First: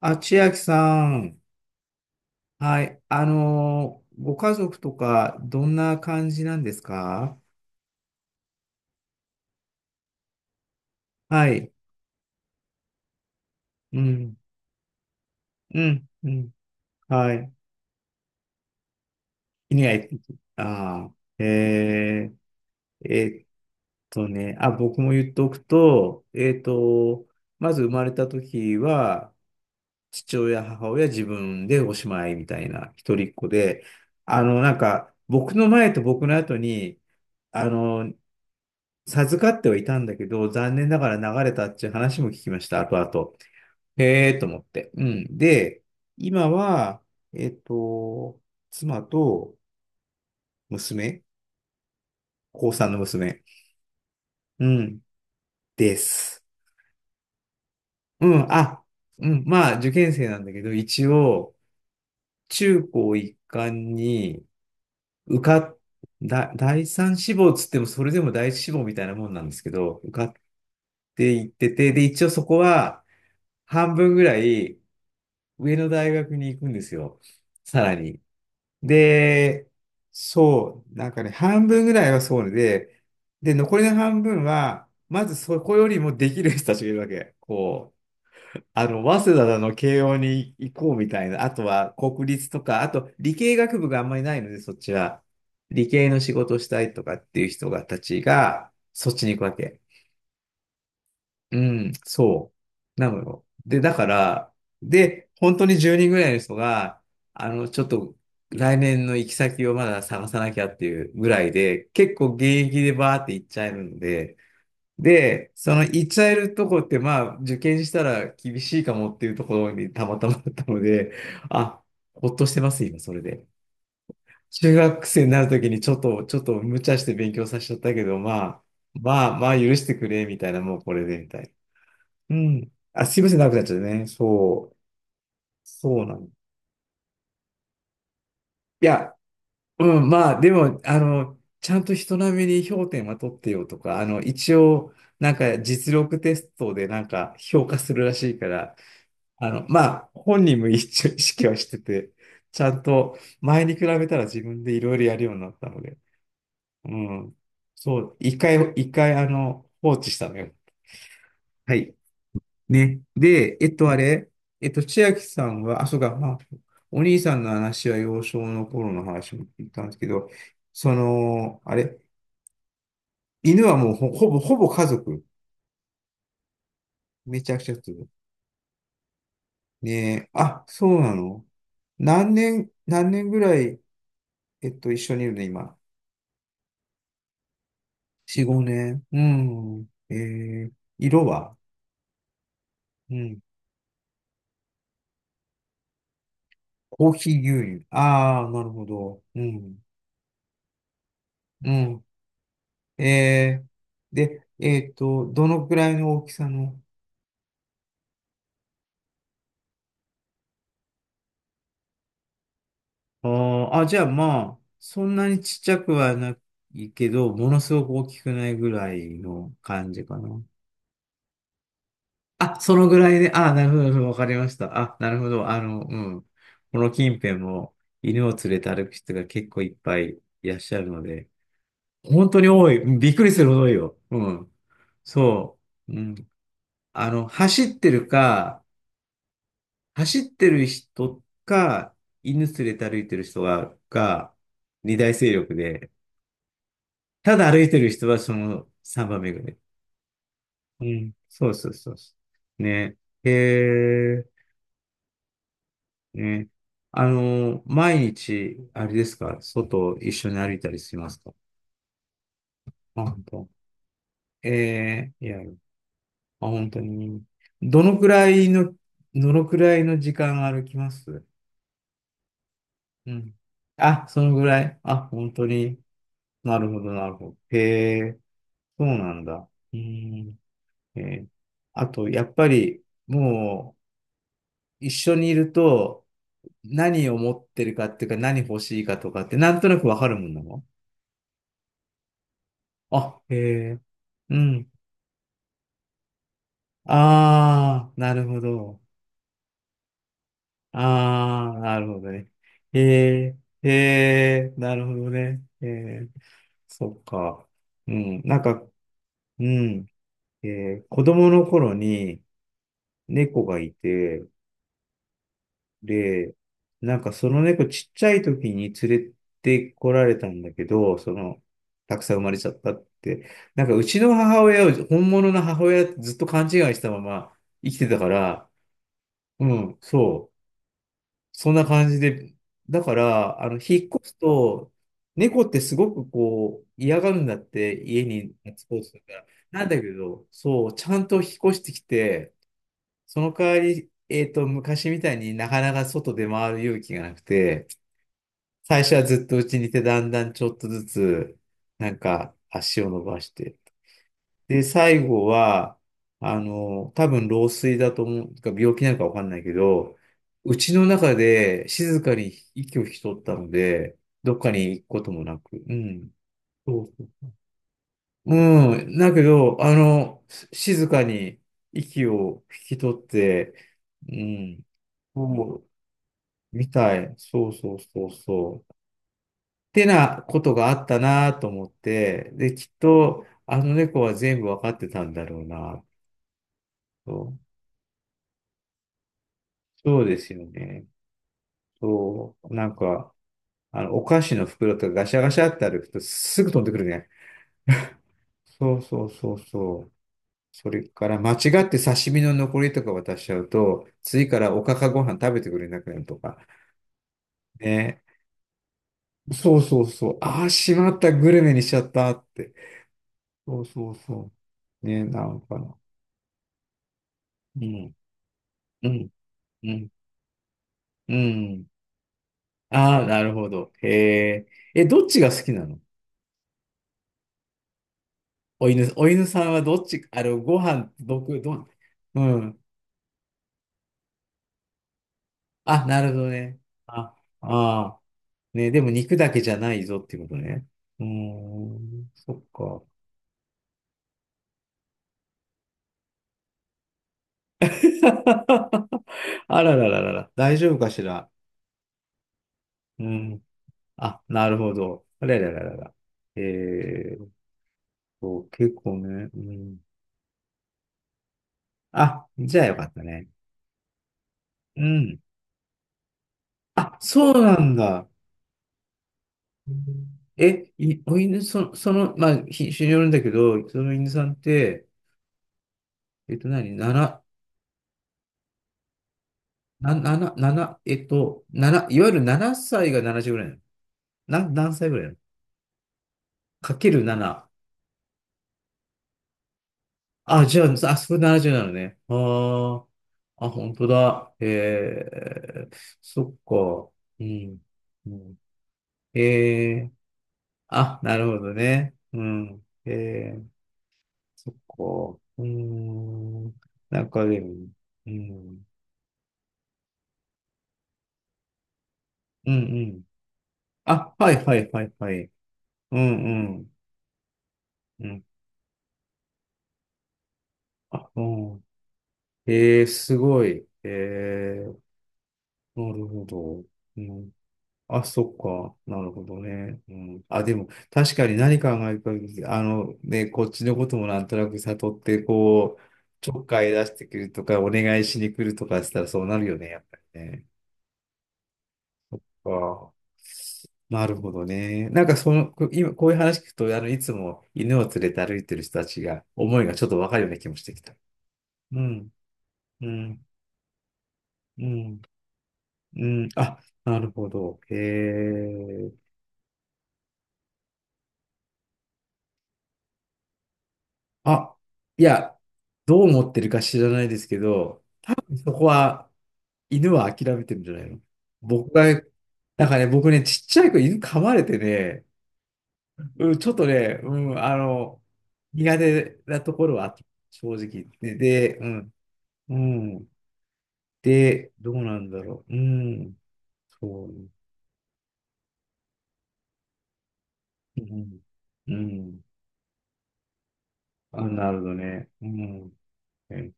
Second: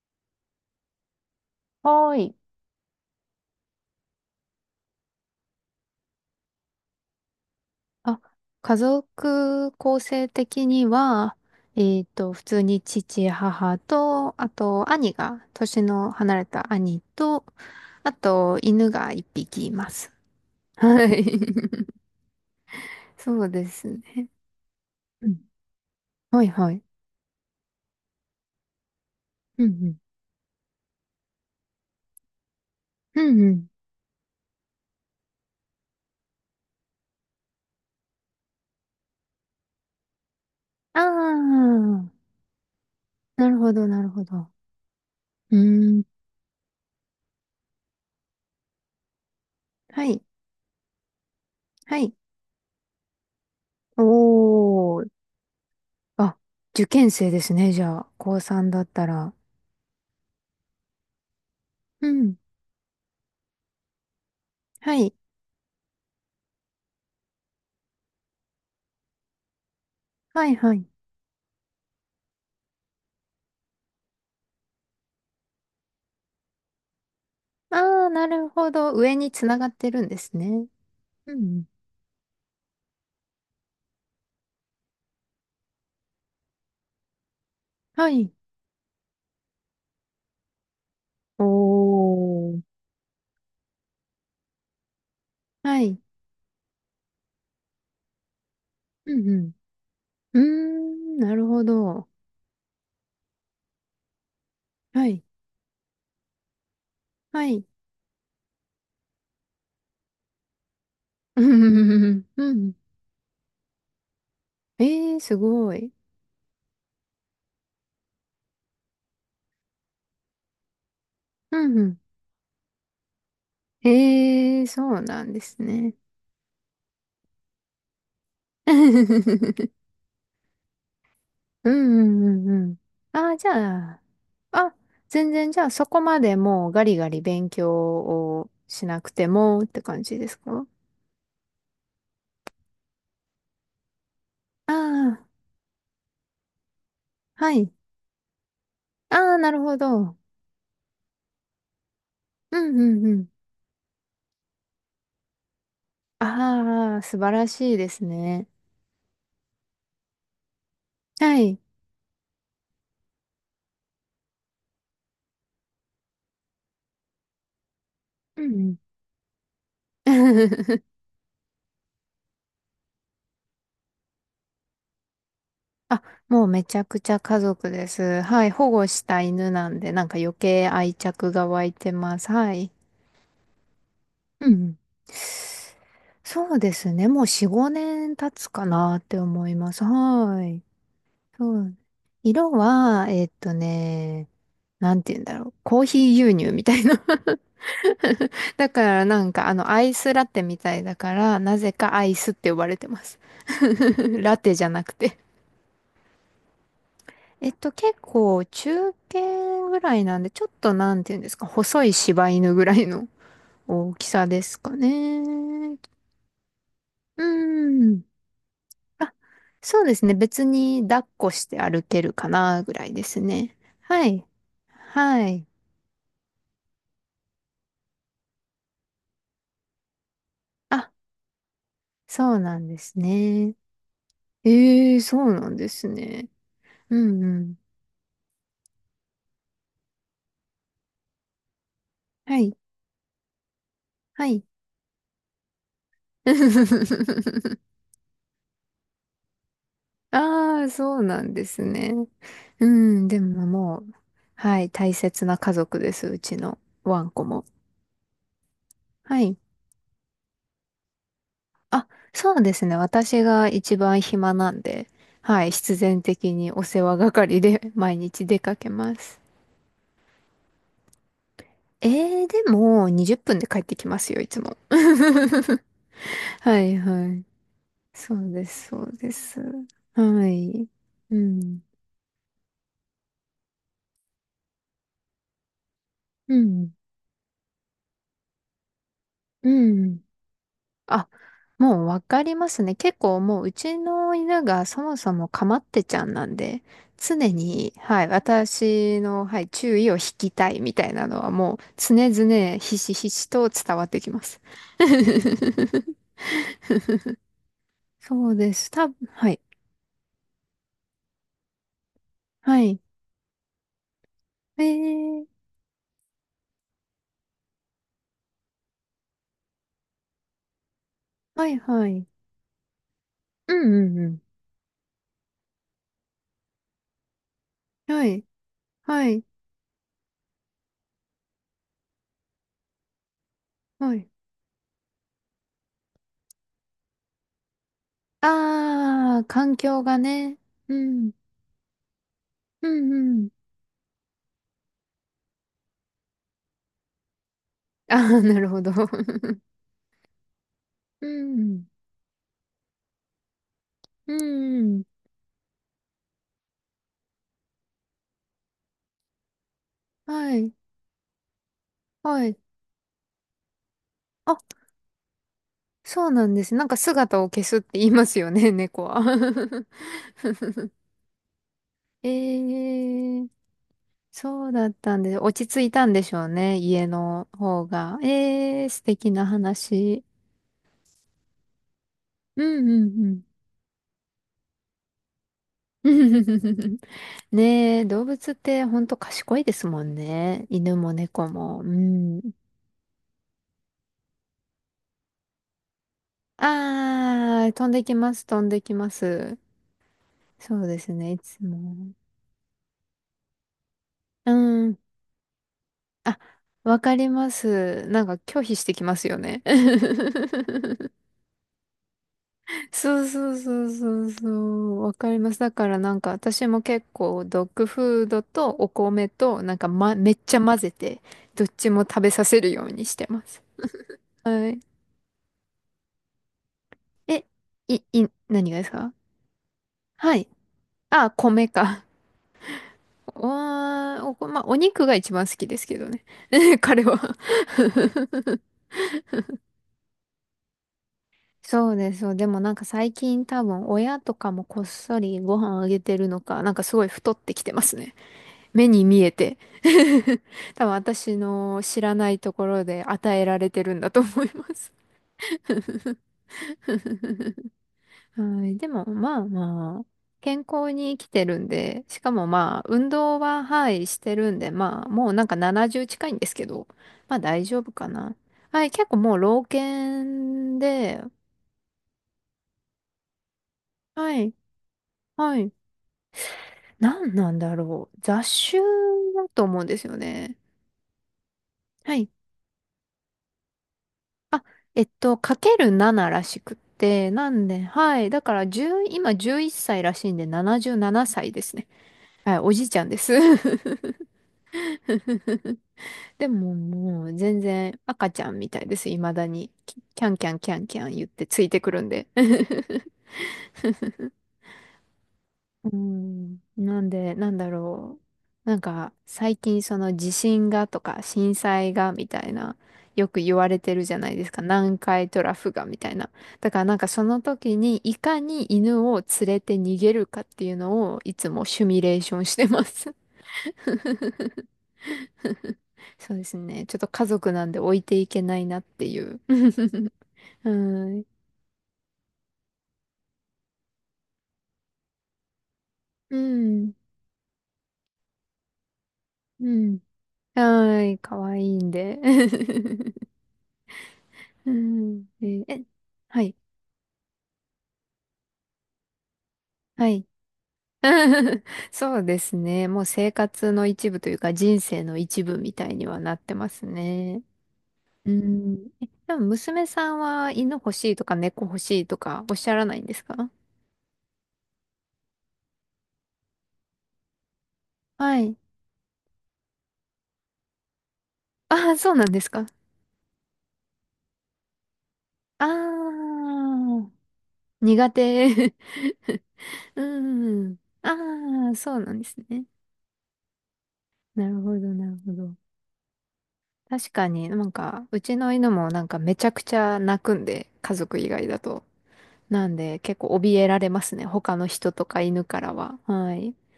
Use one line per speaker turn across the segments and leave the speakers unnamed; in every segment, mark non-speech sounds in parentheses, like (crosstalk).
あ、千秋さん。
はーい。
はい。ご家族とか、どんな感じなんですか？
あ、家族構成的には、
はい。
普通に父、母
う
と、
ん。
あと兄が、
う
年
ん。
の
う
離れ
ん。
た兄
は
と、
い。
あと犬が一匹い
犬
ま
がい
す。は
ああ、
い。(laughs)
ー、
そ
えっ
うですね。
あ、僕も
う
言っ
ん。
とくと、
はいはい。
まず生まれた時は、
うん
父親、母親、自分でおしまいみたいな、一
うん。
人
う
っ
ん
子
うん。
で、僕の前と僕の後に、あの、授かってはいたんだけど、残念な
あ
がら流れたっていう
あ、
話も聞きました、後々。
なるほど、なるほ
へえーと
ど。
思って。うん。
う
で、
ーん。
今は、えっと、妻と
はい。
娘、
はい。
高3の娘、
お
うん、
ー。
で
あ、
す。
受験生ですね、じゃあ。
う
高
ん、
3だ
あ、
った
う
ら。
ん、まあ、受験生なんだけど、一応、
うん。
中高一貫に
はい。
受かっ、だ、第三志望つっても、それでも第一志望みたいなもんなんですけど、受かっ
はいはい。
ていってて、で、一応そこは、半分ぐらい、上の大学に行くんですよ。さら
ああ、
に。
なるほど。上につなが
で、
ってるんですね。
そう、なんかね、
うん。
半分ぐらいはそうで、で、残りの半分は、まずそこよりもできる人たちがいるわけ。
はい。
早稲田の慶応に行こうみたいな、
お
あとは国立
ー。
とか、あと理系学部があんまりないので、そっちは。
は
理
い。
系の仕事したいとかっていう人がたちが、そ
う
っちに行くわ
ん
け。
うん。うーん、なる
う
ほ
ん、
ど。
そう。なのよ。で、だから、
はい。
で、本当に10人ぐらいの人が、
はい。
ちょっと来年の行き先をまだ探さなきゃっていうぐ
う
らい
んう
で、結
ん
構
う
現
んうん。
役でバーって行っちゃえるので、
ええー、す
で、
ご
その
い。
行っちゃえるとこって、まあ、受験したら厳しいかもっていうところにたまたまだったので、
うん
あ、
うん。
ほっとしてます、今、それで。
ええー、
中
そう
学
な
生に
ん
な
で
ると
す
きにち
ね。
ょっと、ちょっと無茶して勉強させちゃったけど、まあ
(laughs)
許してくれ、みたいな、もうこれで、みたい
うんう
な。う
んうんう
ん。
ん。
あ、すいま
あ
せ
あ、
ん、
じ
長くなっちゃ
ゃ
って
あ、
ね。そ
あ、
う。
全然じゃあそこ
そうな
ま
の。
でもうガリガリ勉強を
い
しなく
や、
てもって
う
感
ん、
じで
ま
す
あ、で
か？
も、ちゃんと人並みに評点は取ってよとか、一
あ
応、
あー、
なんか実力テストでなんか
は
評
い。
価するらしいから、
ああ、なるほ
まあ、
ど。
本人も一応意識はしてて、
う
ちゃ
ん
ん
うんう
と
ん。
前に比べたら自分でいろいろやるようになったので、う
ああ、素晴
ん。
らしいで
そ
す
う、一
ね。
回、一回、放置したのよ。
はい。
はい。ね。で、えっと、あれ、えっと、千秋さんは、あ、そうか、まあ、お兄さんの話は幼少
うんう
の
ん。
頃の話も聞いたんですけど、
(laughs)
その、あれ、犬はもうほぼ家族？
あ、もうめちゃくちゃ家
めちゃく
族
ちゃ
で
する。
す。はい。保護した犬なん
ね
で、なんか
え、
余
あ、
計
そ
愛
うな
着
の。
が湧いてます。はい。
何年ぐらい、
うんうん。
一緒にいるの、今？
そうですね。もう4、5年経
4、
つか
5
なっ
年。
て
う
思います。
ん。
はい。
色は？
そう。色は、
うん。
なんて言うんだろう。コーヒー牛乳みたいな。
コーヒー牛乳。
(laughs)
ああ、な
だ
る
か
ほ
ら
ど。
なん
う
かあのア
ん。
イスラテみたいだから、な
う
ぜか
ん。
アイスって呼ばれてます。
え
(laughs) ラ
で、
テじゃなくて。
どのくらいの大きさの？
結構中堅ぐらいなんで、ちょっとなんていうんですか、細い柴犬ぐらいの
あーあ、
大
じゃあ
きさで
ま
す
あ、
か
そんなにちっち
ね。
ゃくはないけ
う
ど、ものすごく
ん。
大きくないぐら
あ、
いの
そう
感
で
じ
すね。
かな。
別に抱っこして歩けるか
あ、
なぐ
そ
ら
の
い
ぐ
で
らい
す
で、あ、
ね。
なるほど、なるほ
は
どわか
い。
りました。あ、なる
は
ほ
い。
ど、うん。この近辺も犬を連れて歩く人が結構いっぱいいらっしゃる
あ、
ので、本
そ
当
う
に
なん
多
で
い。うん、
す
びっくりするほ
ね。
ど多いよ。うん。
ええ、そうなん
そ
です
う。うん。
ね。う
あ
ん
の、
うん。
走ってるか、走ってる人か、
は
犬連
い。
れて歩いてる人が、
は
が、
い。
二大勢力で、ただ歩いて
(laughs)
る人はその三番目ぐらい。
ああ、
う
そう
ん。
なんで
そう
す
そうそ
ね。
うそう。
う
ね。
ん、で
へ
ももう、
え、
はい、大切な家族です、うち
ね。
のワンコも。
毎日、あれです
はい。
か、外一緒に歩いたりしますか？
あ、そうですね。
あ、
私
本
が
当？
一番暇
え
なんで、
え、いや、
はい、必然的
あ、
にお
本当
世話
に。
係で (laughs)
ど
毎
のく
日
ら
出
い
かけ
の、
ます。
どのくらいの時間歩きます？
えでも、
う
20分
ん。
で帰ってきま
あ、
す
そ
よ、い
の
つ
ぐ
も。
ら
(laughs)
い。あ、本当に。な
は
る
い
ほど、
は
なる
い。
ほど。へ
そ
え、
うです、
そ
そ
う
うで
なん
す。
だ。う
は
ん。
い。
え
う
ー
ん。
あと、やっぱり、もう、一緒にいると、
うん。
何を持ってるかっていうか、何欲しいかとかって、
う
なんとなくわ
ん。
かるもんなの？
あ、もうわかりますね。結構
あ、へ
もううち
え、
の
う
犬が
ん。
そもそもかまってちゃんなんで、常に、
ああ、
はい、
なるほど。
私の、はい、注意を引きたいみたいなのは
あ
もう
あ、なる
常
ほどね。
々ひ
へ
しひし
え、
と
へ
伝わってきます。
え、なるほど
(laughs)
ね。へえ、そっか。うん、
そう
なん
で
か、
す。たぶん、はい。
うん、え子供の頃に
はい。
猫がいて、
えー、
で、なんかその猫ちっちゃい時に連れてこられたんだけど、
はいは
たく
い。
さん生まれちゃったって。
う
なんか
ん
う
う
ち
んう
の
ん。
母親を本物の母親ってずっと勘違いしたまま生きてた
は
か
い。
ら、
はい。
うん、そう。そんな感じで。だから、引っ
は
越
い。
すと、猫ってすごく嫌がるんだって、家に夏ポートだか
ああ、
ら。
環
なんだ
境
け
が
ど、
ね。
そう、
う
ちゃん
ん。
と引っ越してきて、
うんう
そ
ん。
の代わり、昔みたいになかなか外で回る勇気がなくて、
ああ、なるほど。
最初はずっと
(laughs)
家にいて、だんだんちょっとず
う
つ、
ん。
なんか足を伸ばして。
う
で、
ん。
最後は、多分老衰だと思う、か病気なのかわかんないけど、
はい。
うちの中で静か
は
に
い。
息を引き取ったので、どっ
あ、
かに行くこともなく、う
そ
ん。
うなんです。なんか
そうそ
姿を
う、
消すって言いますよね、
う
猫
ん。
は。
だけど、
(laughs)
静かに息
え
を引き取っ
ー、
て、う
そう
ん、
だったんです。落ち
お
着
う。
いたんでしょうね、
み
家
たい。
の
そう
方
そう
が。
そうそ
えー、
う。っ
素敵な
て
話。
なことがあったなと思って、
う
で、
ん
きっ
うん
と、あの猫は全部わかってたんだろうな
うん。(laughs)
と。
ねえ、動物ってほんと賢いですもん
そうですよ
ね。犬
ね。
も猫も。うん。
そう。なんか、お菓子の袋とかガシャガシャって歩くとすぐ飛んでくるね。
あー、飛んできます、飛んで
そ
き
う
ま
そうそう
す。
そう。
そう
そ
で
れ
す
か
ね、い
ら間
つ
違って
も。
刺身の残りとか渡しちゃうと、次
う
からおか
ん。
かご飯食べてくれなくなると
あ、
か。
わかります。
ね。
なんか拒否してきますよね。
そうそうそう。
(laughs)
ああ、しまった、グルメにしちゃったって。
そうそう
そ
そ
う
う
そう
そうそ
そ
う。
う。
わ
ね、
かり
な
ます。
ん
だ
か
か
な。
らなんか私も結構ドッ
う
グ
ん、
フードとお
う
米
ん、
となんか、
うん、
ま、めっちゃ混ぜて
う
どっ
ん。
ちも食べさせるようにし
ああ、
て
な
ま
る
す。
ほど。へえ。
はい。
え、どっちが好きなの？
え、い、い、何がですか？
お犬さんはどっち、
はい。
ご飯、
あ、
僕、
米か。
うん。
おー、まあ、お肉が一番好きですけ
あ、
ど
な
ね。
るほどね。
(laughs) 彼
あ、
は
ああ。ね、でも肉だけじゃないぞっていうことね。うー
そうです。そ
ん、
う。で
そ
も
っ
なんか
か。
最近多分親とかもこっそりご飯あげてるのか、なんかすごい太ってきてますね。(laughs) 目に見
(laughs)
えて。
あらららら
(laughs)
ら、大
多分
丈夫かし
私
ら？
の知らないところで
う
与えら
ん。
れてるんだと
あ、
思いま
なる
す。
ほど。あららららら。えー
(laughs) はい。で
結
も
構
まあ
ね。う
ま
ん。
あ、健康に生きてるんで、しかも
あ、じ
ま
ゃ
あ
あよか
運
った
動
ね。
ははい、してるんで、
う
まあもう
ん。
なんか70近いんですけど、
あ、
まあ
そう
大
な
丈夫
ん
か
だ。
な。はい。結構もう老
うん
犬
え、い、
で、
お犬、その、まあ、品種によるんだけど、その犬
は
さん
い。
って、
はい。
何、
何
7、
なんだろう。雑種だと思うんですよ
7、
ね。
7、7、
は
いわ
い。
ゆる7歳が70ぐらいなの。何歳ぐらい
かける7らしくっ
かける
て、なん
7？
で、はい。だから10、今11歳らしいんで
あ、じゃあ、
77
あ、それ
歳で
7う
す
な
ね。
のね。
はい、おじいち
あ
ゃんです。
あ、あ、
(laughs)
本当だ。ええ、
で
そっ
も
か。
もう
う
全
ん。
然
う
赤ちゃ
ん
んみたいです。未だに。
え
キ
え、
キャンキャンキャンキャン
あ、
言っ
な
て
る
つ
ほ
い
ど
てくるん
ね。
で。
うん。ええ、そっか。うー
うん、
ん。
なん
なん
で、
か
なん
で
だ
も、
ろ
う
う。なん
ん。
か、最近その地震がとか震災がみたい
うん、
な、
うん。
よく言われてるじゃな
あ、
いで
は
すか。
い、はい、
南
はい、
海
は
ト
い。
ラフがみたい
うん、
な。
う
だから
ん。
なんかその時にい
う
か
ん。
に犬を連れて逃げるかっていうのを
あ、
い
う
つも
ん。
シミュレーションしてま
ええ、
す。
すごい。ええ、
(laughs)
なる
そう
ほ
です
ど。
ね。ちょっと
う
家
ん
族なんで置いて
あ、
いけ
そっ
ないなっ
か。
てい
なる
う。
ほどね。うん。あ、
(laughs)
でも、
はい。
確かに何考えるか、ね、こっちのこともなんとなく悟って、
う
ちょっかい
ん。
出してくるとか、お願いしに来るとかしたらそうなる
う
よね、
ん。
やっぱりね。
はい。かわいいんで。
ああ。
(laughs)
なるほど
う
ね。なん
ん。
かそ
え、
の、
え、
今、こういう
はい。
話聞くと、いつも犬を連れて歩いてる人たちが、思いがちょ
は
っと
い。
わかるような気もしてきた。
(laughs)
う
そう
ん、
ですね。もう
う
生
ん、
活の一部というか人
う
生の
ん、
一部みたいには
う
なっ
ん。
てま
あ、
す
なる
ね。
ほど。へ
うん。え、
え。
でも娘さんは犬欲しいとか猫欲しいとかおっしゃらないんですか？
あ、いや、どう思ってるか知らないですけど、多
はい。
分そこは犬は諦めてるんじゃないの
あ
僕
あ、
が、
そうなんですか。
僕ね、ちっちゃい子犬噛まれてね、
あ
うん、ちょっと
あ、
ね、うん、あ
苦
の、
手。
苦手なとこ
(laughs)
ろは
う
あった正
ん。
直。
ああ、そうなんですね。
うん。
なる
で、
ほど、
どう
な
な
る
ん
ほ
だ
ど。
ろう。うん、
確
そ
かに
う。
なんか、うちの犬もなんかめちゃくちゃ泣くんで、家
う
族以
ん、
外だと。
うん。
なんで結構怯えられますね。
あ、
他の
なるほ
人
ど
とか
ね。
犬
う
から
ん。
は。はい。
え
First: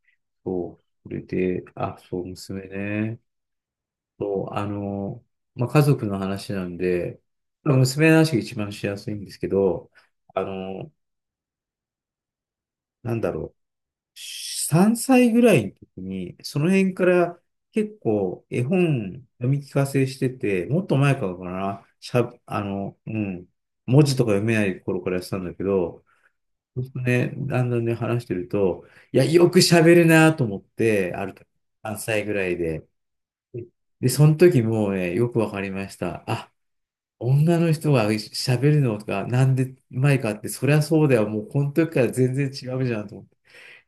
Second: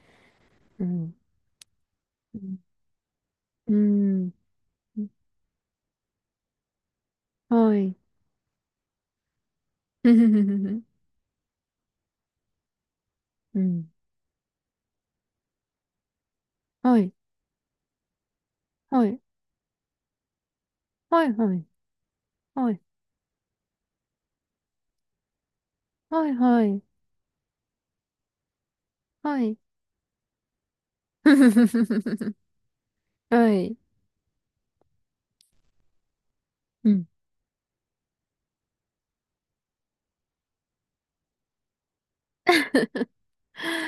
そう。
う
そ
ん。
れで、あ、そう、娘ね。
うん。
そう、あ
うん。
の、まあ、家族の話なんで、ま
は
あ
い。
娘の話が一番しやすいんですけど、あ
(laughs)
の、なんだろう、
うん。
3歳ぐらいの時に、その辺
は
か
い。
ら結構絵
はい。
本読み聞かせしてて、もっと前
は
か
い。
らか
はい。
な、しゃ、あ
はい。
の、うん、文字とか読めない頃からやってたんだけど、
はい。は
そ
い。
うするとね、だんだんね、話してると、いや、
は
よ
い。
く喋るなと思って、ある時、3歳ぐ
(laughs)
らいで、
はい。
で、その時もうね、よくわかりました。
うん。
女の人が喋るのがなんでうまいかって、そりゃそうだよ。もうこの時から全然違うじゃんと思って。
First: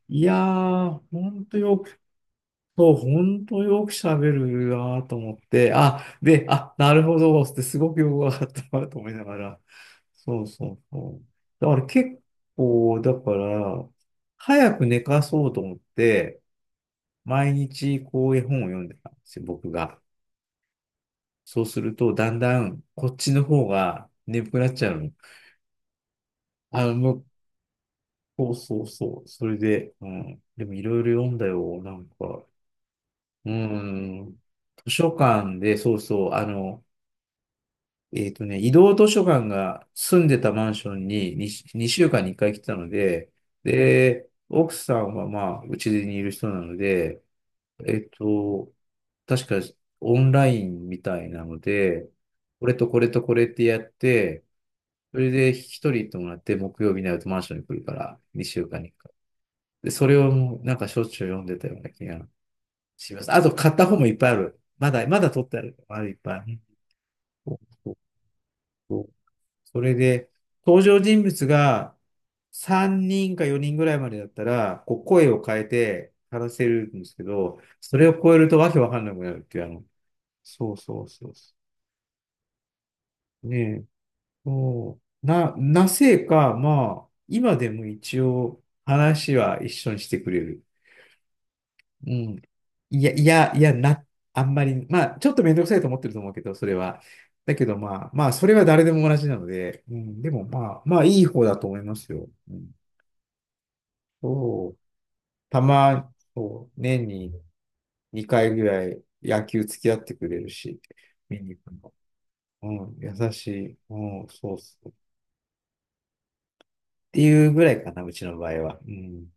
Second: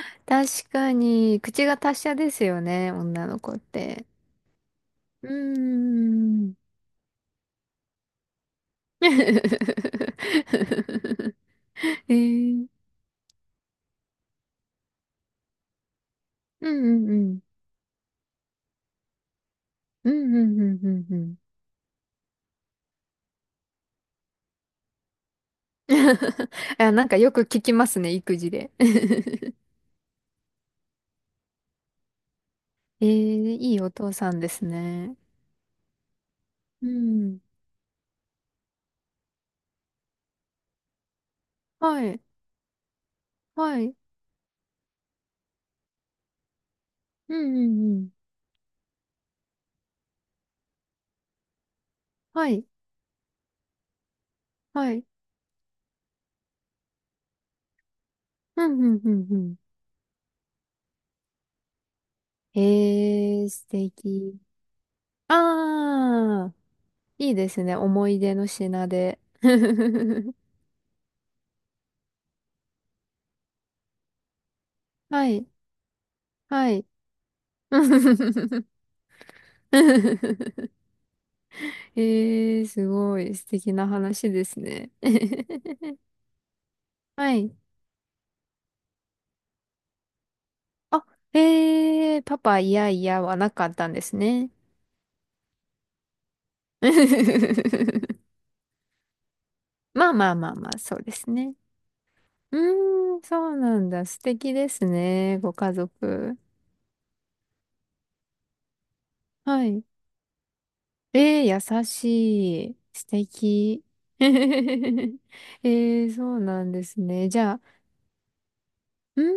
いや
確
ー、
か
ほ
に、
んと
口が
よく、
達者ですよね、
そう、ほ
女の
ん
子っ
とよく
て。
喋るなーと
うー
思って、
ん。
なるほど、ってすごくよくわかったなと
(laughs)
思
え
いながら。そうそうそう。だから結
ー、
だから、早く寝かそうと思って、
うんうんうん。
毎日こう絵本を読んでたんですよ、僕が。
うんうんうんうんうん。
そうすると、だんだんこっちの方が眠くなっちゃうの。
(laughs)
あ
あ、
の、
なんか
向
よく聞きますね、育
そ
児
う
で。
そうそう。それ
(laughs)
で、うん。でもいろいろ読んだよ。
えー、
う
いいお父さ
ん。
んです
図書
ね。
館で、そうそう。
うん。
移動図書館が住んでたマンションに2
は
週
い。
間に1回来てたので、
はい。
で、奥さんはまあ、うちにいる人なので、
うんう
え
んう
っ
ん。
と、確かオンラインみたいなので、
は
こ
い。
れとこれとこれってやって、
はい。
それで一人行ってもらって、木曜日になるとマンションに来るから、2
う
週
ん
間
う
に
んうんうん。
で、それをもうなんかしょっちゅう読んでたような気が
え
します。あ
ー、
と
素
買った本もいっぱいあ
敵。
る。まだ、まだ取ってある。あるいっぱい
あー、
ね。
いいで
そう
すね。
そう
思い出の品
そう
で。(laughs)
それで、登場人物が3人か4人ぐらいまでだったら、こう
は
声を
い。
変えて話せ
はい。
るんですけど、それを超えるとわけわかんなくなるっていう、そう
(laughs)
そうそうそ
えー、すごい
う。
素
ね
敵
え、
な話ですね。
な
(laughs)
ぜか、まあ、
はい。
今でも一応話は一緒にしてくれる。
あ、
う
えー、パ
ん。
パ、いや
い
い
や、
や
い
はな
や、い
か
や、
ったんで
な、
す
あ
ね。
んまり、まあ、ちょっとめんどくさいと思ってると思うけど、それは。だけど、まあ、まあ、
(laughs)
それは誰でも同じなので、う
まあ
ん、
ま
で
あ
も、
まあま
ま
あ、
あ、
そ
ま
う
あ、
で
いい
す
方
ね。
だと思いますよ。う
う
ん、
ーん、そうなんだ。素敵で
そう、
すね、ご家族。
そう、年に2回ぐらい野球
は
付
い。
き合ってくれるし、見
え
に行く
ー、優
の。
しい。
うん、
素
優しい。
敵。
う
(laughs)
ん、そうそう。っ
えー、そうなんです
て
ね。じ
いう
ゃあ、
ぐらいかな、うちの場合は。う
う
ん、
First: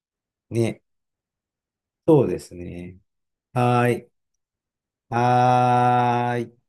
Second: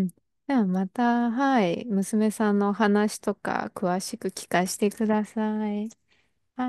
ーん。じゃあ
ね。
また、はい。娘さんのお
ね
話とか
はー
詳
い。
しく聞かせてください。
はーい。
はい。